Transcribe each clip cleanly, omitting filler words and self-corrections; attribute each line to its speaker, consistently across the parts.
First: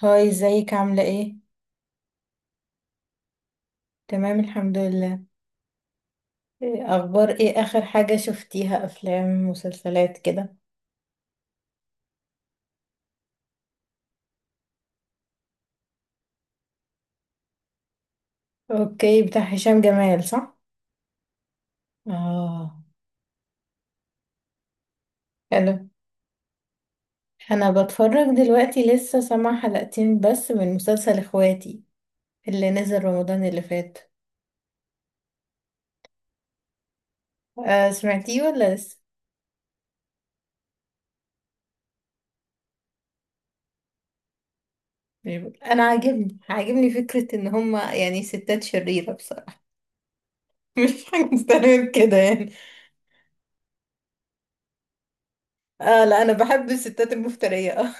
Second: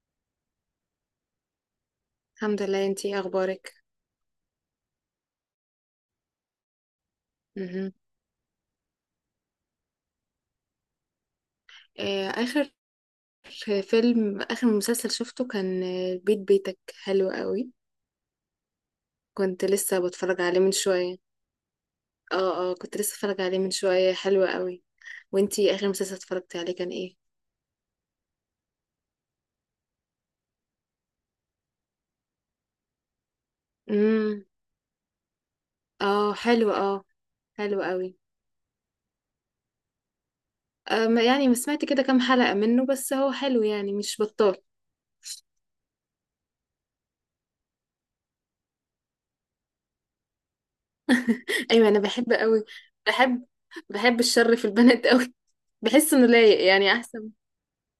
Speaker 1: هاي، ازيك عاملة ايه؟
Speaker 2: الحمد لله، انتي ايه اخبارك؟
Speaker 1: تمام، الحمد لله. إيه اخبار، ايه اخر
Speaker 2: مهم.
Speaker 1: حاجة شفتيها؟ افلام مسلسلات كده؟
Speaker 2: آه، اخر اخر مسلسل شفته كان بيت بيتك حلو قوي.
Speaker 1: اوكي، بتاع
Speaker 2: كنت
Speaker 1: هشام
Speaker 2: لسه
Speaker 1: جمال
Speaker 2: بتفرج
Speaker 1: صح؟
Speaker 2: عليه من شوية. اه، اه،
Speaker 1: اه.
Speaker 2: كنت لسه بتفرج عليه من شوية، حلو قوي. وانتي اخر
Speaker 1: حلو.
Speaker 2: مسلسل اتفرجتي عليه كان ايه؟
Speaker 1: انا بتفرج دلوقتي، لسه سامعة حلقتين بس من مسلسل اخواتي اللي نزل رمضان اللي فات.
Speaker 2: امم. اه، حلو، اه. حلو
Speaker 1: آه،
Speaker 2: قوي.
Speaker 1: سمعتيه ولا لسه؟
Speaker 2: يعني ما سمعت كده كام حلقة منه، بس هو حلو يعني، مش بطال.
Speaker 1: مش ب- انا عاجبني فكرة ان هما يعني ستات شريرة بصراحة. مش حاجة مستنية
Speaker 2: ايوه، انا
Speaker 1: كده
Speaker 2: بحب
Speaker 1: يعني.
Speaker 2: قوي. بحب بحب الشر في البنات قوي.
Speaker 1: اه
Speaker 2: بحس
Speaker 1: لا،
Speaker 2: انه
Speaker 1: انا
Speaker 2: لايق
Speaker 1: بحب
Speaker 2: يعني
Speaker 1: الستات
Speaker 2: احسن.
Speaker 1: المفترية. اه.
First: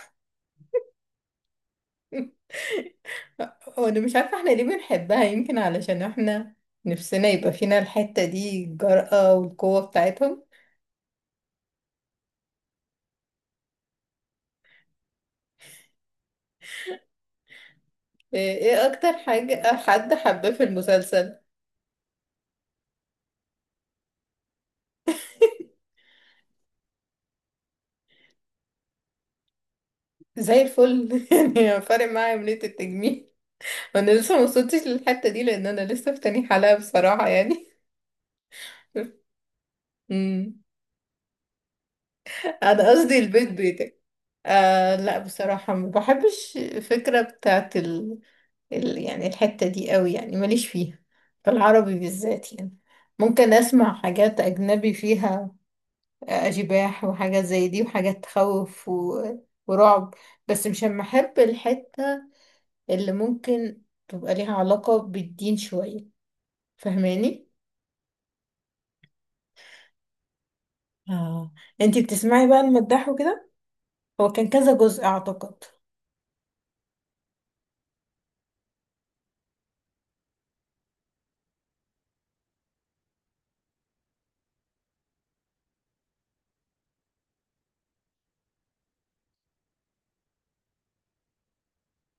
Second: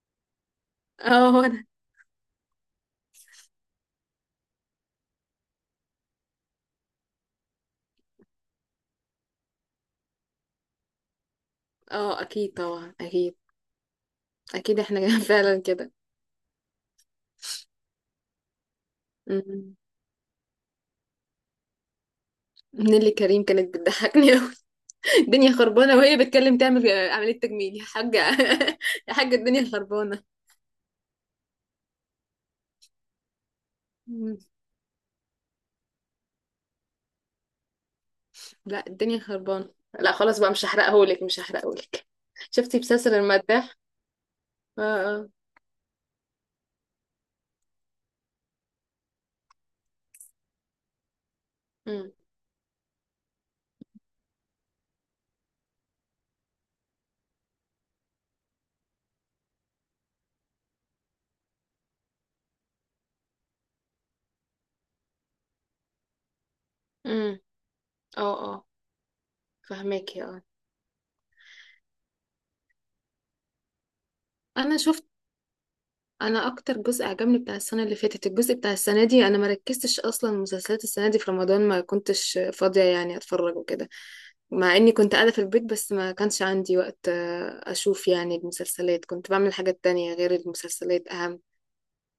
Speaker 2: اه، هو ده.
Speaker 1: وانا مش عارفة احنا ليه بنحبها، يمكن علشان احنا نفسنا يبقى فينا الحتة دي، الجرأة والقوة بتاعتهم.
Speaker 2: اه، اكيد طبعا، اكيد. اكيد احنا فعلا كده.
Speaker 1: ايه اكتر
Speaker 2: مم.
Speaker 1: حاجة حد حباه في المسلسل؟
Speaker 2: نيللي كريم كانت بتضحكني قوي. الدنيا خربانه وهي بتتكلم تعمل عمليه تجميل يا حاجه. يا حاجه، الدنيا خربانه.
Speaker 1: زي الفل. يعني فارق معايا عملية التجميل؟ انا لسه
Speaker 2: مم.
Speaker 1: ما وصلتش للحتة دي لان انا لسه في تاني حلقة بصراحة يعني.
Speaker 2: لا، الدنيا خربانه. لا خلاص بقى،
Speaker 1: أمم.
Speaker 2: مش هحرقهولك، مش هحرقهولك. شفتي
Speaker 1: انا
Speaker 2: بسلسل
Speaker 1: قصدي البيت
Speaker 2: المداح؟
Speaker 1: بيتك.
Speaker 2: اه،
Speaker 1: آه لا،
Speaker 2: اه.
Speaker 1: بصراحة ما بحبش الفكرة بتاعت يعني الحتة دي قوي، يعني ماليش فيها في العربي
Speaker 2: امم.
Speaker 1: بالذات يعني. ممكن اسمع حاجات اجنبي فيها، اشباح وحاجات زي دي وحاجات تخوف ورعب. بس مش اما احب الحتة اللي ممكن تبقى ليها علاقة بالدين شوية.
Speaker 2: امم.
Speaker 1: فاهماني؟
Speaker 2: اه، اه، فهماكي، اه.
Speaker 1: اه. انتي بتسمعي بقى المداح وكده؟ هو كان كذا
Speaker 2: انا
Speaker 1: جزء
Speaker 2: شفت.
Speaker 1: اعتقد.
Speaker 2: انا اكتر جزء عجبني بتاع السنه اللي فاتت. الجزء بتاع السنه دي انا ما ركزتش اصلا. مسلسلات السنه دي في رمضان ما كنتش فاضيه يعني اتفرج وكده. مع اني كنت قاعده في البيت بس ما كانش عندي وقت اشوف يعني المسلسلات. كنت بعمل حاجات تانية غير المسلسلات اهم.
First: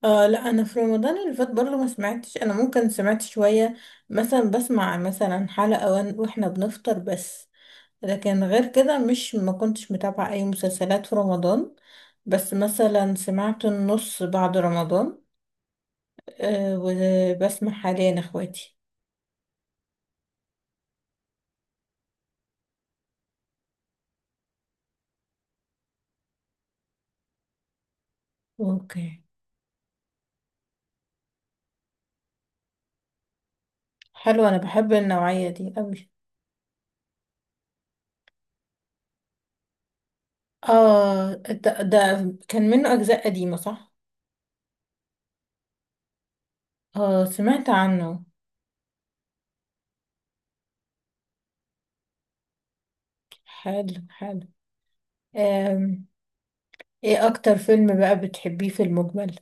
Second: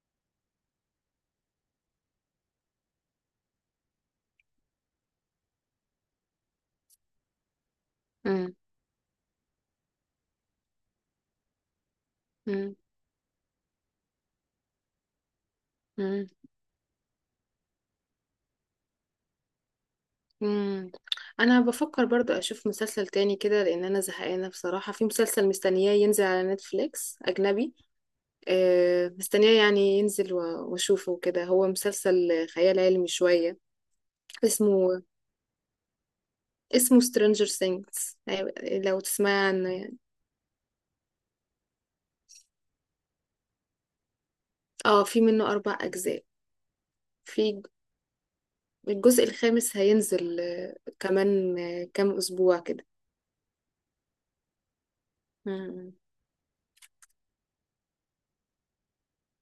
Speaker 1: آه لا، انا في رمضان اللي فات برضه ما سمعتش. انا ممكن سمعت شوية، مثلا بسمع مثلا حلقة، واحنا بنفطر بس. لكن
Speaker 2: مم.
Speaker 1: غير كده مش ما كنتش متابعة اي مسلسلات في رمضان. بس
Speaker 2: مم.
Speaker 1: مثلا سمعت النص بعد رمضان.
Speaker 2: مم.
Speaker 1: وبسمع حاليا اخواتي.
Speaker 2: مم. انا بفكر برضو اشوف مسلسل تاني كده، لان انا زهقانه بصراحه. في مسلسل مستنياه ينزل على نتفليكس اجنبي.
Speaker 1: اوكي،
Speaker 2: مستنياه يعني ينزل واشوفه كده. هو مسلسل خيال علمي شويه.
Speaker 1: حلو. انا بحب
Speaker 2: اسمه
Speaker 1: النوعية دي قوي.
Speaker 2: اسمه Stranger Things. أيوة، لو تسمع عنه يعني.
Speaker 1: اه، ده كان منه اجزاء قديمة صح؟
Speaker 2: اه، في منه 4 أجزاء.
Speaker 1: اه،
Speaker 2: في
Speaker 1: سمعت عنه.
Speaker 2: الجزء الخامس هينزل كمان كام أسبوع كده.
Speaker 1: حلو حلو.
Speaker 2: مم.
Speaker 1: آم، ايه اكتر فيلم بقى بتحبيه في المجمل؟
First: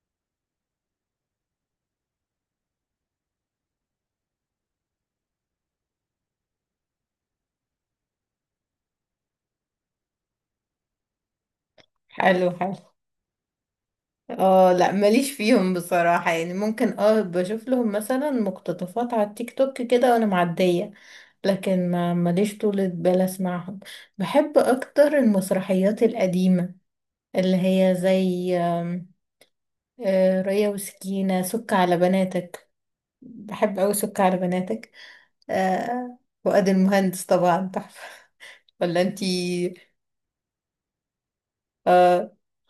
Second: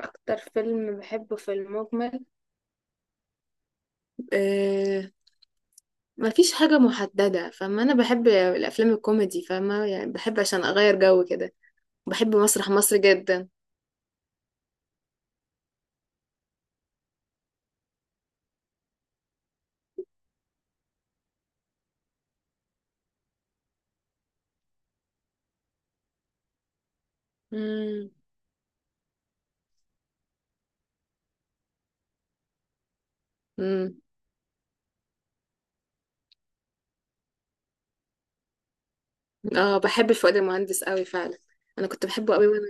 Speaker 2: اكتر فيلم بحبه في المجمل؟ آه مفيش حاجة محددة، فما أنا بحب الأفلام الكوميدي، فما يعني بحب عشان أغير جو كده. بحب
Speaker 1: حلو
Speaker 2: مسرح
Speaker 1: حلو.
Speaker 2: مصر جدا.
Speaker 1: اه لا، ماليش فيهم بصراحة يعني، ممكن بشوف لهم مثلا مقتطفات على التيك توك كده وانا معدية. لكن ما ماليش طولة بال اسمعهم. بحب اكتر المسرحيات القديمة، اللي هي
Speaker 2: مم.
Speaker 1: زي آم، آه، ريا وسكينة، سك على بناتك. بحب اوي
Speaker 2: مم.
Speaker 1: سك على بناتك. فؤاد المهندس طبعا تحفة. ولا انتي؟
Speaker 2: اه، بحب فؤاد المهندس قوي فعلا. أنا كنت
Speaker 1: اه
Speaker 2: بحبه قوي وأنا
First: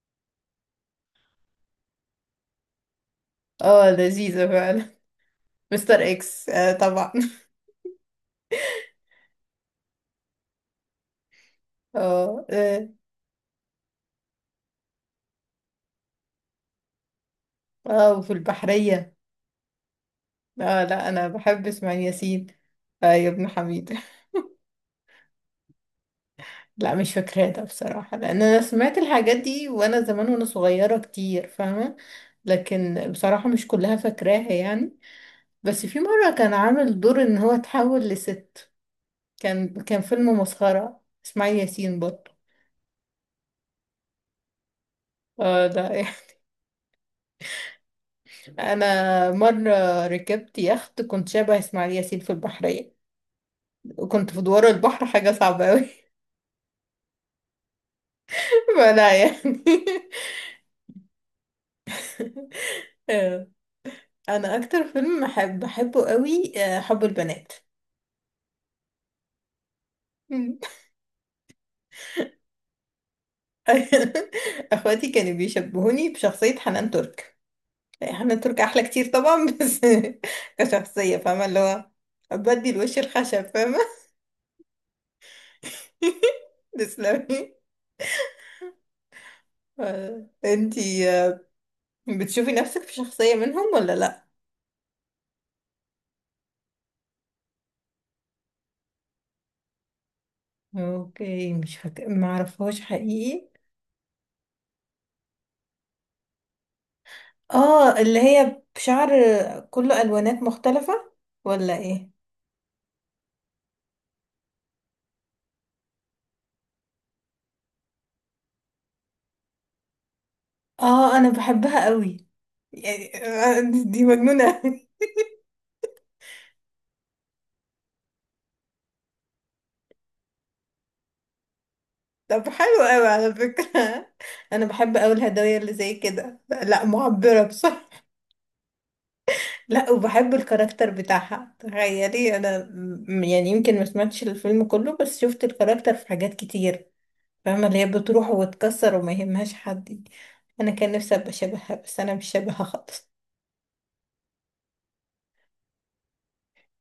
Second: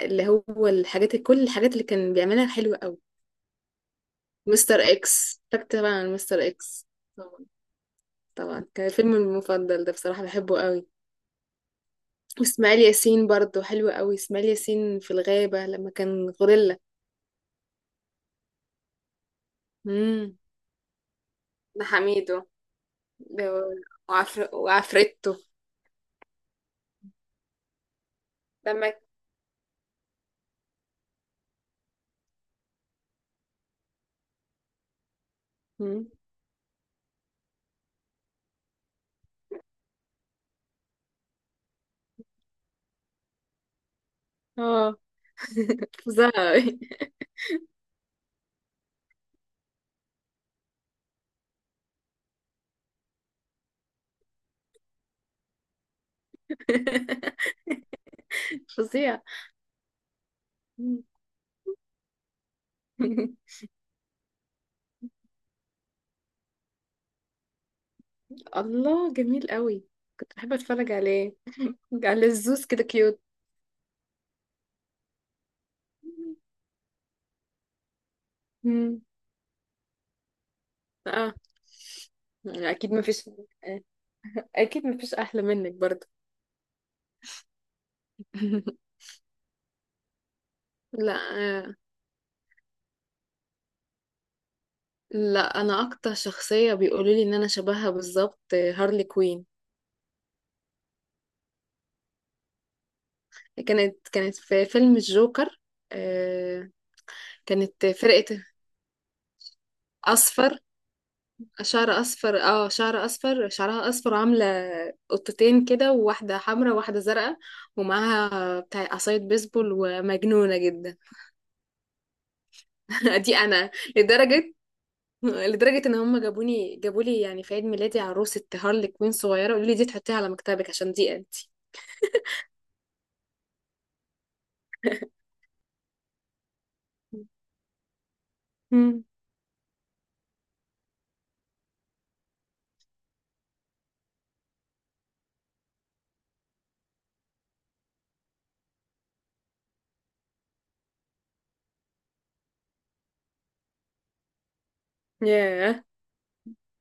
Speaker 2: اللي هو كل الحاجات اللي كان بيعملها حلوة قوي.
Speaker 1: اه، لذيذة
Speaker 2: مستر
Speaker 1: فعلا.
Speaker 2: اكس، فاكر طبعا
Speaker 1: مستر
Speaker 2: عن مستر
Speaker 1: اكس، آه
Speaker 2: اكس.
Speaker 1: طبعا.
Speaker 2: طبعا. طبعا، كان الفيلم المفضل ده بصراحة، بحبه قوي.
Speaker 1: اه
Speaker 2: واسماعيل
Speaker 1: اه.
Speaker 2: ياسين برضه حلو قوي، اسماعيل ياسين في الغابة لما كان غوريلا.
Speaker 1: وفي البحرية.
Speaker 2: امم.
Speaker 1: اه لا، انا بحب
Speaker 2: ده
Speaker 1: اسماعيل
Speaker 2: حميدو.
Speaker 1: ياسين. آه يا
Speaker 2: ده
Speaker 1: ابن حميد.
Speaker 2: وعفرته.
Speaker 1: لا مش فاكراه ده بصراحة، لان انا
Speaker 2: لما.
Speaker 1: سمعت الحاجات دي وانا زمان وانا صغيرة كتير فاهمة. لكن بصراحة مش كلها فاكراها يعني. بس في
Speaker 2: مم.
Speaker 1: مرة كان عامل دور ان هو اتحول لست. كان فيلم مسخرة اسماعيل ياسين برضه.
Speaker 2: اه،
Speaker 1: اه ده.
Speaker 2: فظيع أوي.
Speaker 1: انا مرة ركبت يخت، كنت شبه اسماعيل ياسين في البحرية، وكنت في دوار البحر، حاجة صعبة اوي. فلا
Speaker 2: فظيع.
Speaker 1: يعني.
Speaker 2: مم.
Speaker 1: انا اكتر فيلم بحبه قوي، حب البنات.
Speaker 2: الله جميل قوي. كنت بحب
Speaker 1: مم.
Speaker 2: اتفرج عليه على الزوز كده، كيوت.
Speaker 1: اخواتي كانوا بيشبهوني بشخصية حنان ترك، يعني حنان ترك احلى
Speaker 2: مم.
Speaker 1: كتير طبعا بس. كشخصية،
Speaker 2: اه
Speaker 1: فاهمة اللي هو بدي
Speaker 2: يعني،
Speaker 1: الوش الخشب، فاهمة؟
Speaker 2: اكيد مفيش احلى منك برضه.
Speaker 1: تسلمي. انتي
Speaker 2: لا. آه،
Speaker 1: بتشوفي نفسك في شخصية منهم ولا لا؟
Speaker 2: لا، انا اكتر شخصيه بيقولوا لي ان انا شبهها بالظبط هارلي كوين.
Speaker 1: اوكي، مش فاكرة، ما اعرفهاش حقيقي.
Speaker 2: كانت في فيلم الجوكر. آه، كانت
Speaker 1: اه، اللي
Speaker 2: فرقه.
Speaker 1: هي بشعر كله الوانات
Speaker 2: اصفر.
Speaker 1: مختلفة ولا
Speaker 2: شعر
Speaker 1: ايه؟
Speaker 2: اصفر شعر اصفر شعرها اصفر وعامله قطتين كده، وواحده حمراء وواحده زرقاء. ومعاها بتاع عصايه بيسبول، ومجنونه جدا.
Speaker 1: اه انا بحبها قوي، يعني
Speaker 2: دي انا.
Speaker 1: دي
Speaker 2: لدرجه
Speaker 1: مجنونة.
Speaker 2: لدرجة ان هم جابولي يعني، في عيد ميلادي، عروسة هارلي كوين صغيرة، قالوا لي دي تحطيها على مكتبك عشان دي انتي.
Speaker 1: طب حلو قوي على فكرة. أنا بحب أوي الهدايا اللي زي كده، لا معبرة بصراحة.
Speaker 2: مم.
Speaker 1: لا، وبحب الكاركتر بتاعها، تخيلي أنا يعني يمكن ما سمعتش الفيلم كله بس شفت الكاركتر في حاجات كتير. فاهمة اللي هي بتروح وتكسر وما يهمهاش حد. أنا كان نفسي أبقى شبهها بس أنا مش شبهها خالص.
Speaker 2: ياه،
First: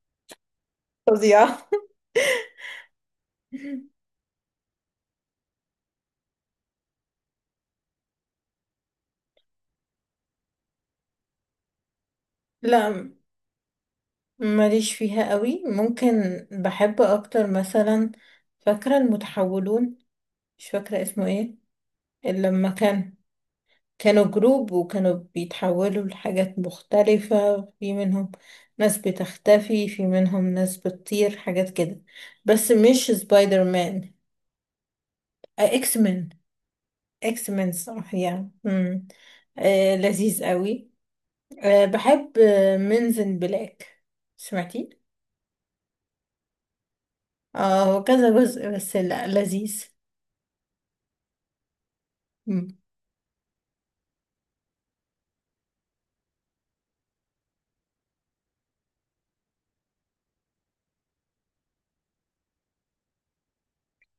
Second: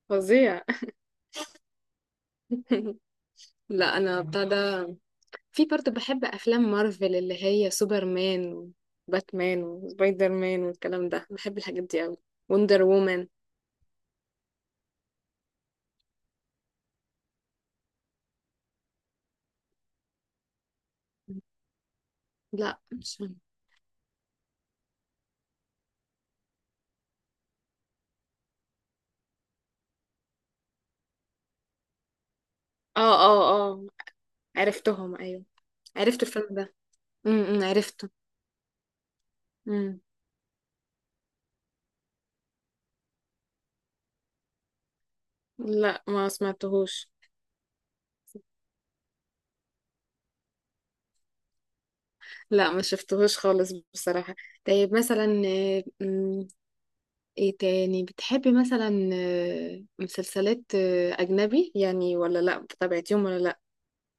Speaker 2: فظيع.
Speaker 1: فظيعة.
Speaker 2: لا انا بتاع ده. في برضه بحب افلام مارفل اللي هي سوبرمان وباتمان وسبايدر مان والكلام ده، بحب الحاجات دي قوي. وندر
Speaker 1: لا
Speaker 2: وومن.
Speaker 1: ماليش فيها قوي، ممكن بحب أكتر مثلا. فاكرة المتحولون؟ مش فاكرة اسمه ايه، اللي لما
Speaker 2: لا، مش فاهمة.
Speaker 1: كانوا جروب وكانوا بيتحولوا لحاجات مختلفة، في منهم ناس بتختفي، في منهم ناس بتطير، حاجات كده. بس مش
Speaker 2: اه،
Speaker 1: سبايدر
Speaker 2: اه، اه،
Speaker 1: مان،
Speaker 2: عرفتهم، ايوه.
Speaker 1: اكس
Speaker 2: عرفت
Speaker 1: مان.
Speaker 2: الفيلم ده.
Speaker 1: اكس
Speaker 2: امم،
Speaker 1: مان
Speaker 2: عرفته.
Speaker 1: صح يعني، مم. آه،
Speaker 2: امم.
Speaker 1: لذيذ قوي. آه، بحب منزن بلاك. سمعتي؟
Speaker 2: لا، ما سمعتهوش.
Speaker 1: اه هو كذا جزء، بس لا لذيذ.
Speaker 2: لا
Speaker 1: مم.
Speaker 2: ما شفتهوش خالص بصراحة. طيب مثلا ايه تاني بتحبي مثلا؟ مسلسلات أجنبي يعني، ولا لا؟ بتابعتيهم ولا لا؟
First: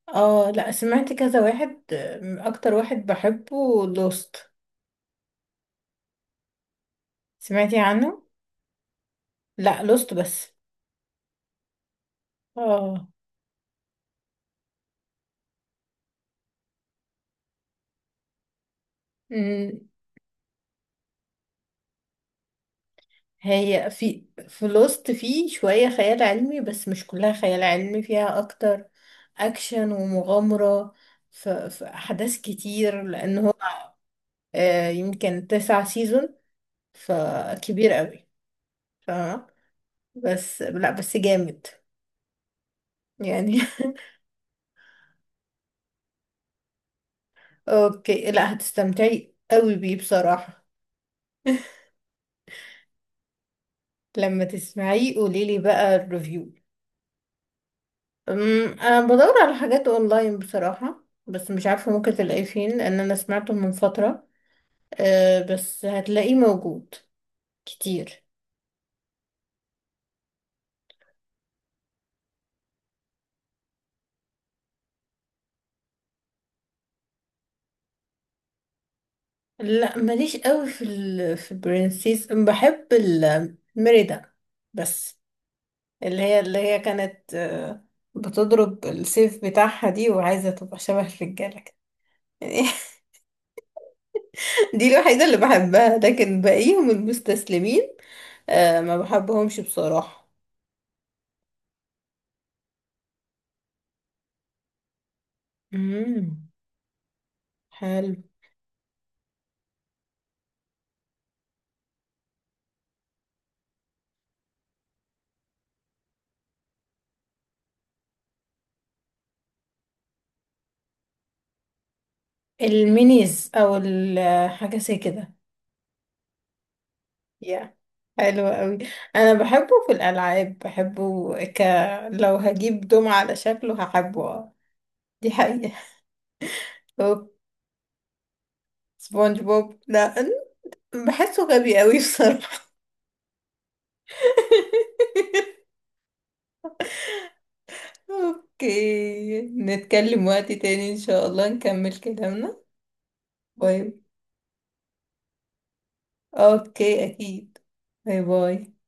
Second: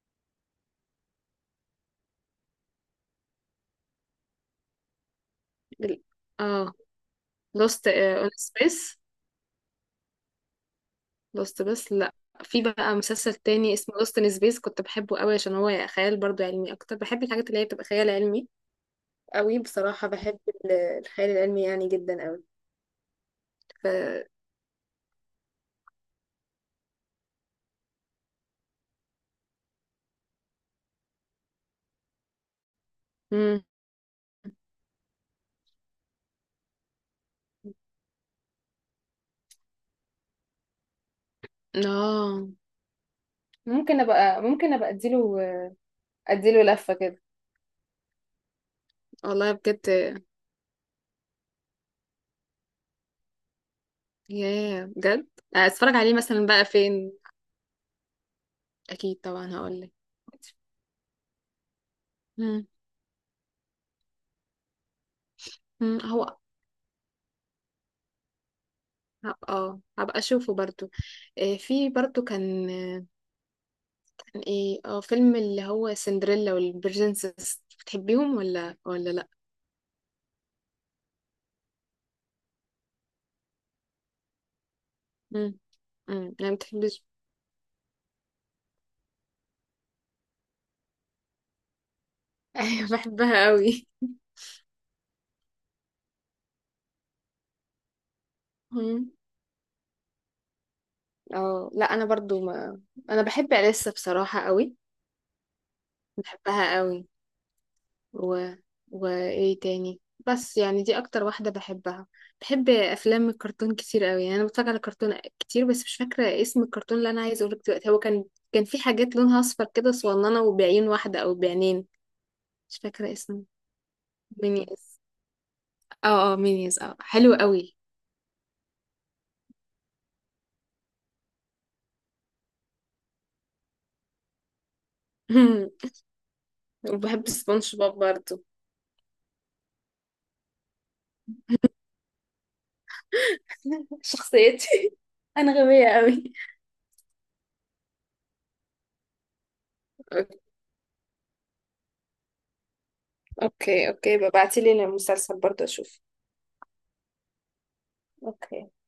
Speaker 1: اه لا، سمعت كذا واحد، اكتر واحد بحبه لوست.
Speaker 2: ال- اه.
Speaker 1: سمعتي
Speaker 2: لوست
Speaker 1: عنه؟
Speaker 2: اون سبيس؟
Speaker 1: لا، لوست بس.
Speaker 2: لوست بس، لا. في بقى
Speaker 1: اه.
Speaker 2: مسلسل تاني اسمه لوست ان سبيس، كنت بحبه قوي عشان هو خيال برضو علمي. اكتر بحب الحاجات اللي هي بتبقى خيال علمي قوي
Speaker 1: امم
Speaker 2: بصراحة. بحب ال- الخيال العلمي يعني، جدا قوي. ف
Speaker 1: هي في في لوست في شوية خيال علمي بس مش كلها خيال علمي، فيها أكتر أكشن ومغامرة. في أحداث كتير لأن هو
Speaker 2: مم.
Speaker 1: يمكن 9 سيزون، فكبير قوي، فاهمة. بس لا، بس جامد
Speaker 2: اه،
Speaker 1: يعني.
Speaker 2: ممكن ابقى اديله لفة كده.
Speaker 1: أوكي، لا هتستمتعي
Speaker 2: والله
Speaker 1: قوي بيه
Speaker 2: بجد.
Speaker 1: بصراحة. لما
Speaker 2: ياه
Speaker 1: تسمعيه
Speaker 2: بجد.
Speaker 1: قوليلي بقى
Speaker 2: اتفرج عليه مثلا
Speaker 1: الريفيو.
Speaker 2: بقى فين؟
Speaker 1: انا
Speaker 2: اكيد
Speaker 1: بدور على
Speaker 2: طبعا، هقول
Speaker 1: حاجات
Speaker 2: لك.
Speaker 1: اونلاين بصراحة بس مش عارفة ممكن تلاقيه
Speaker 2: مم.
Speaker 1: فين، لان انا سمعته من فترة. أه، بس
Speaker 2: مم.
Speaker 1: هتلاقيه
Speaker 2: هو
Speaker 1: موجود كتير.
Speaker 2: هبقى اشوفه برضو. في برضو كان كان ايه؟ اه فيلم اللي هو سندريلا والبرنسس، بتحبيهم ولا، لا؟
Speaker 1: لا ماليش قوي في في برنسيس. بحب الميريدا بس،
Speaker 2: مم.
Speaker 1: اللي
Speaker 2: مم.
Speaker 1: هي
Speaker 2: انا ما
Speaker 1: اللي هي
Speaker 2: بتحبش.
Speaker 1: كانت بتضرب السيف بتاعها دي وعايزة تبقى شبه الرجالة كده يعني.
Speaker 2: ايوه، بحبها قوي.
Speaker 1: دي الوحيدة اللي بحبها، لكن باقيهم المستسلمين، أه ما
Speaker 2: مم.
Speaker 1: بحبهمش بصراحة.
Speaker 2: اه، لا، انا برضو ما. انا بحب اليسا بصراحة قوي.
Speaker 1: امم
Speaker 2: بحبها قوي.
Speaker 1: حلو.
Speaker 2: و... وايه تاني. بس يعني دي اكتر واحدة بحبها. بحب افلام الكرتون كتير قوي يعني، انا بتفرج على كرتون كتير. بس مش فاكرة اسم الكرتون اللي انا عايزة اقولك دلوقتي. هو كان في حاجات لونها اصفر كده، صغننة، وبعين واحدة او بعينين. مش فاكرة اسمه.
Speaker 1: المينيز او حاجه زي
Speaker 2: مينيز.
Speaker 1: كده.
Speaker 2: اه، اه، مينيز، اه، حلو
Speaker 1: يا،
Speaker 2: قوي.
Speaker 1: حلو قوي. انا بحبه في الالعاب، بحبه لو هجيب دمعة على شكله هحبه. دي حقيقه.
Speaker 2: وبحب
Speaker 1: أوه.
Speaker 2: سبونج بوب برضه.
Speaker 1: سبونج بوب لا، بحسه غبي قوي بصراحه.
Speaker 2: شخصيتي، انا غبية قوي.
Speaker 1: اوكي، نتكلم وقت تاني ان شاء الله، نكمل كلامنا.
Speaker 2: اوكي،
Speaker 1: باي.
Speaker 2: اوكي، ببعتيلي المسلسل برضه اشوف.
Speaker 1: اوكي اكيد. باي
Speaker 2: اوكي.
Speaker 1: باي.